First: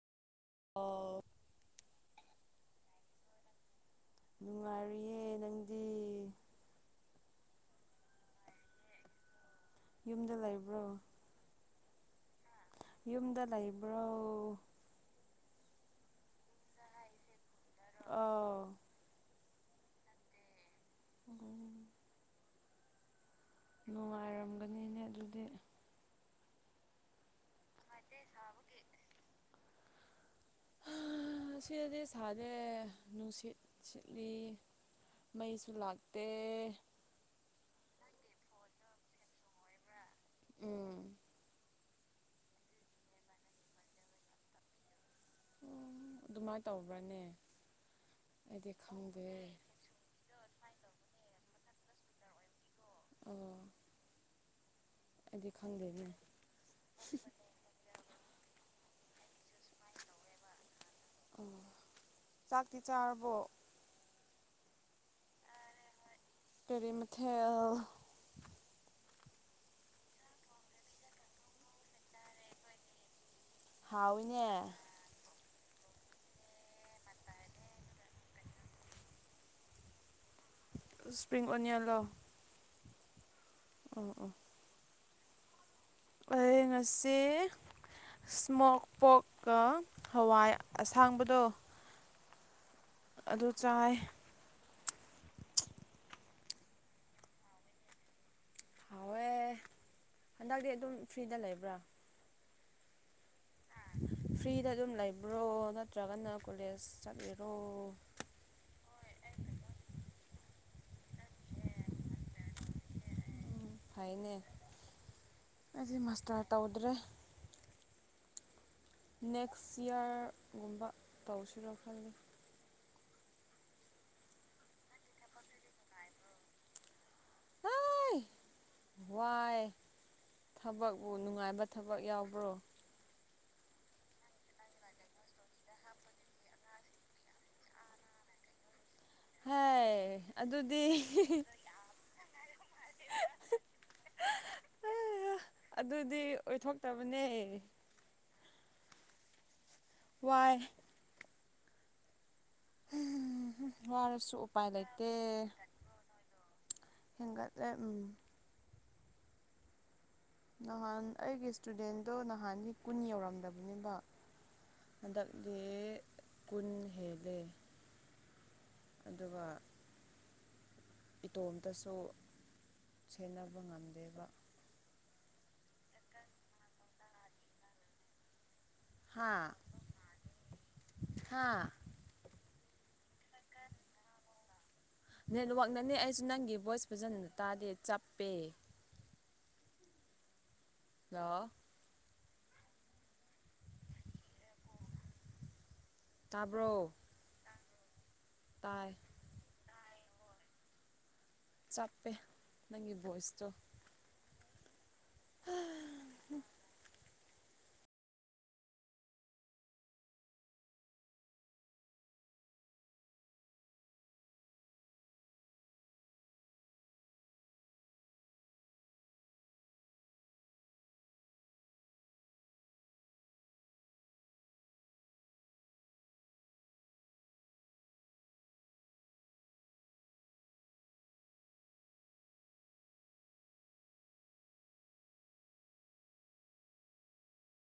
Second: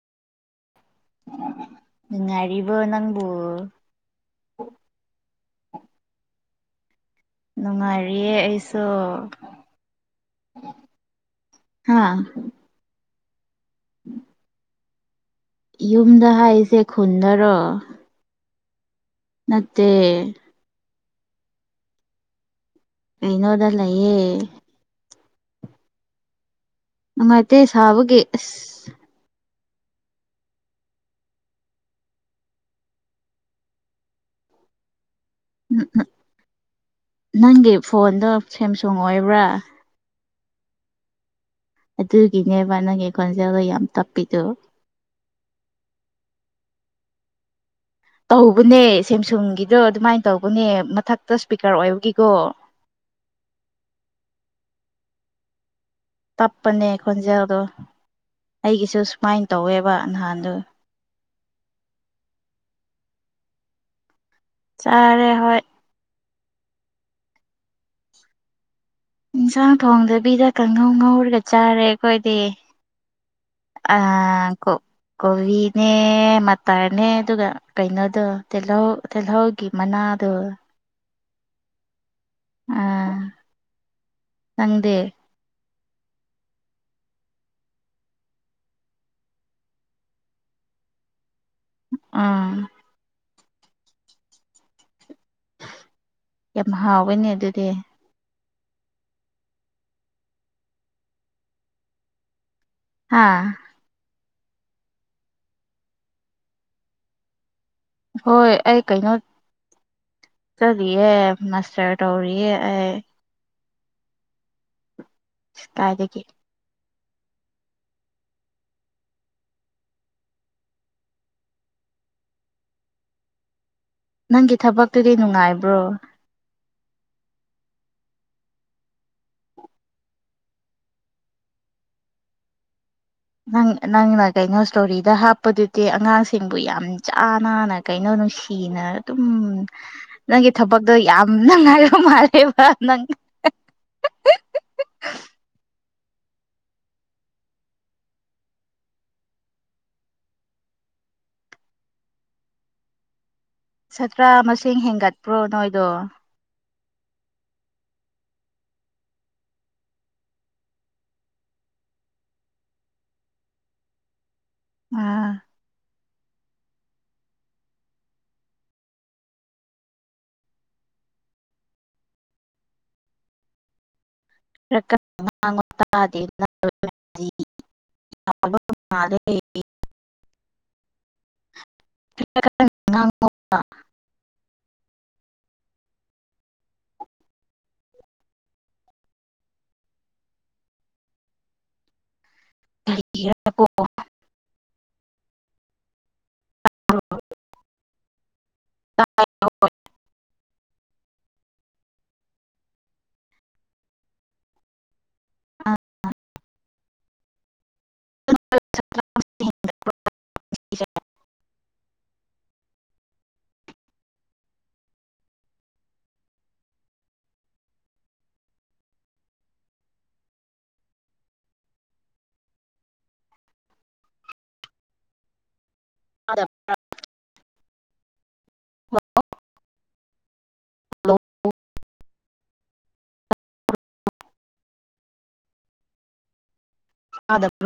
ꯑꯥꯎ ꯅꯨꯡꯉꯥꯏꯔꯤꯕꯣ ꯅꯪꯕꯣ ꯅꯨꯡꯉꯥꯏꯔꯤꯌꯦ ꯅꯪꯗꯤ ꯅꯨꯡꯉꯥꯏꯔꯤꯌꯦ ꯑꯩꯁꯨ ꯌꯨꯝꯗ ꯂꯩꯕ꯭ꯔꯣ ꯍꯥꯥ ꯌꯨꯝꯗ ꯂꯩꯕ꯭ꯔꯣ ꯌꯨꯝꯗ ꯍꯥꯏꯁꯦ ꯈꯨꯟꯗꯔꯣ ꯑꯥꯎ ꯅꯠꯇꯦ ꯑꯣ ꯀꯩꯅꯣ ꯅꯨꯡꯉꯥꯏꯔꯝꯒꯅꯤꯅꯦ ꯑꯗꯨꯗꯤ ꯅꯨꯡꯉꯥꯏꯇꯦ ꯁꯥꯕꯒꯤ ꯑꯁ ꯁꯤꯗꯗꯤ ꯁꯥꯗꯦ ꯅꯨꯡꯁꯤꯠ ꯁꯤꯠꯂꯤ ꯃꯩꯁꯨ ꯂꯥꯛꯇꯦ ꯅꯪꯒꯤ ꯐꯣꯟꯗꯣ ꯁꯦꯝꯁꯨꯡ ꯑꯣꯏꯕ꯭ꯔꯥ ꯎꯝ ꯑꯗꯨꯒꯤꯅꯦꯕ ꯅꯪꯒꯤ ꯈꯣꯟꯖꯦꯜꯗꯣ ꯌꯥꯝ ꯇꯞꯄꯤꯗꯣ ꯑꯣ ꯑꯗꯨꯃꯥꯏꯅ ꯇꯧꯕ꯭ꯔꯅꯦ ꯑꯩꯗꯤ ꯇꯧꯕꯅꯦ ꯈꯪꯗꯦ ꯁꯦꯝꯁꯨꯡꯒꯤꯗꯣ ꯑꯗꯨꯃꯥꯏꯅ ꯇꯧꯕꯅꯦ ꯃꯊꯛꯇ ꯏꯁꯄꯤꯀꯔ ꯑꯣꯏꯕꯒꯤꯀꯣ ꯑꯣ ꯑꯩꯗꯤ ꯈꯪꯗꯦꯅꯦ ꯇꯞꯄꯅꯦ ꯈꯣꯟꯖꯦꯜꯗꯣ ꯑꯩꯒꯤꯁꯨ ꯁꯨꯃꯥꯏꯅ ꯇꯧꯋꯦꯕ ꯅꯍꯥꯟꯗꯨ ꯑꯣ ꯆꯥꯛꯇꯤ ꯆꯥꯔꯕꯣ ꯆꯥꯔꯦ ꯍꯣꯏ ꯀꯥꯔꯤ ꯃꯊꯦꯜ ꯏꯟꯁꯥꯡ ꯊꯣꯡꯗꯕꯤꯗ ꯀꯥꯡꯍꯧ ꯉꯧꯔꯒ ꯆꯥꯔꯦ ꯑꯩꯈꯣꯏꯗꯤ ꯑ ꯍꯥꯎꯋꯤꯅꯦ ꯀꯣ ꯀꯣꯕꯤꯅꯦ ꯃꯇꯇꯔꯅꯦ ꯑꯗꯨꯒ ꯀꯩꯅꯣꯗꯣ ꯇꯤꯜꯍꯧ ꯇꯤꯜꯍꯧꯒꯤ ꯃꯅꯥ ꯑꯗꯨ ꯏꯁ꯭ꯄ꯭ꯔꯤꯡ ꯑꯣꯅꯤꯌꯟ ꯂꯣ ꯎꯝ ꯑꯣ ꯑꯣ ꯅꯪꯗꯦ ꯑꯩꯌꯦꯡ ꯉꯁꯤ ꯏꯁꯃꯣꯛ ꯄꯣꯛꯀ ꯍꯋꯥꯏ ꯑꯁꯥꯡꯕꯗꯣ ꯑꯥ ꯑꯗꯨ ꯆꯥꯏ ꯌꯥꯝ ꯍꯥꯎꯋꯦꯅꯦ ꯑꯗꯨꯗꯤ ꯍꯥꯎꯋꯦ ꯍꯟꯗꯛꯇꯤ ꯑꯗꯨꯝ ꯐ꯭ꯔꯤꯗ ꯂꯩꯕ꯭ꯔꯥ ꯍꯥꯥ ꯐ꯭ꯔꯤꯗ ꯑꯗꯨꯝ ꯂꯩꯕ꯭ꯔꯣ ꯅꯠꯇ꯭ꯔꯒꯅ ꯀꯣꯂꯦꯖ ꯆꯠꯂꯤꯔꯣ ꯍꯣꯏ ꯑꯩ ꯀꯩꯅꯣ ꯆꯠꯂꯤꯌꯦ ꯃꯥꯁꯇꯔ ꯇꯧꯔꯤꯌꯦ ꯑꯩ ꯍꯣꯏꯅꯦ ꯑꯩꯗꯤ ꯀꯥꯏꯗꯒꯤ ꯃꯥꯁꯇꯔ ꯇꯧꯗ꯭ꯔꯦ ꯅꯦꯛꯁ ꯏꯌꯥꯔꯒꯨꯝꯕ ꯇꯧꯁꯤꯔꯣ ꯈꯜꯂꯤ ꯅꯪꯒꯤ ꯊꯕꯛꯇꯨꯗꯤ ꯅꯨꯡꯉꯥꯏꯕ꯭ꯔꯣ ꯍꯣꯏ ꯋꯥꯏ ꯊꯕꯛꯎ ꯅꯨꯡꯉꯥꯏꯕ ꯊꯕꯛ ꯌꯥꯎꯕ꯭ꯔꯣ ꯅꯪ ꯅꯪꯅ ꯀꯩꯅꯣ ꯏꯁꯇꯣꯔꯤꯗ ꯍꯥꯞꯄꯗꯨꯗꯤ ꯑꯉꯥꯡꯁꯤꯡꯕꯨ ꯌꯥꯝ ꯆꯥ ꯅꯥꯅ ꯀꯩꯅꯣ ꯅꯨꯡꯁꯤꯅ ꯑꯗꯨꯝ ꯍꯥꯏ ꯅꯪꯒꯤ ꯑꯗꯨꯗꯤ ꯊꯕꯛꯇꯣ ꯌꯥꯝꯅꯉꯥꯏꯕ ꯃꯥꯜꯂꯦꯕ ꯅꯪ ꯑꯗꯨꯗꯤ ꯑꯣꯏꯊꯣꯛꯇꯕꯅꯦ ꯋꯥꯔ ꯎ ꯋꯥꯔꯁꯨ ꯁꯥꯇ꯭ꯔ ꯎꯄꯥꯏ ꯃꯁꯤꯡ ꯂꯩꯇꯦ ꯍꯦꯟꯒꯠꯄ꯭ꯔꯣ ꯅꯣꯏꯗꯣ ꯍꯦꯟꯒꯠꯂꯦ ꯎꯝ ꯅꯍꯥꯟ ꯑꯩꯒꯤ ꯏꯁꯇꯨꯗꯦꯟꯗꯣ ꯅꯍꯥꯟꯒꯤ ꯀꯨꯟ ꯌꯧꯔꯝꯗꯕꯅꯦꯕ ꯑꯥ ꯍꯟꯗꯛꯇꯤ ꯀꯨꯟ ꯍꯦꯜꯂꯦ ꯑꯗꯨꯒ ꯏꯇꯣꯝꯇꯁꯨ ꯁꯦꯟꯅꯕ ꯉꯝꯗꯦꯕ [unintelligible] ꯌꯥꯔ [unintelligible] ꯆ ꯍꯥ ꯍꯥ ꯀ [unintelligible] ꯅꯦꯠꯋꯥꯛꯅꯅꯦ ꯑꯩꯁꯨ ꯅꯪꯒꯤ ꯚꯣꯏꯁ ꯐꯖꯅ ꯇꯥꯗꯦ ꯆꯞꯄꯦ ꯂꫭ [unintelligible] ꯇꯥꯕ꯭ꯔꯣ ꯇꯥꯏ [unintelligible] ꯆꯞꯄꯦ ꯅꯪꯒꯤ ꯚꯣꯏꯁꯇꯣ [unintelligible] [unintelligible] [unintelligible] [unintelligible] [unintelligible] [unintelligible]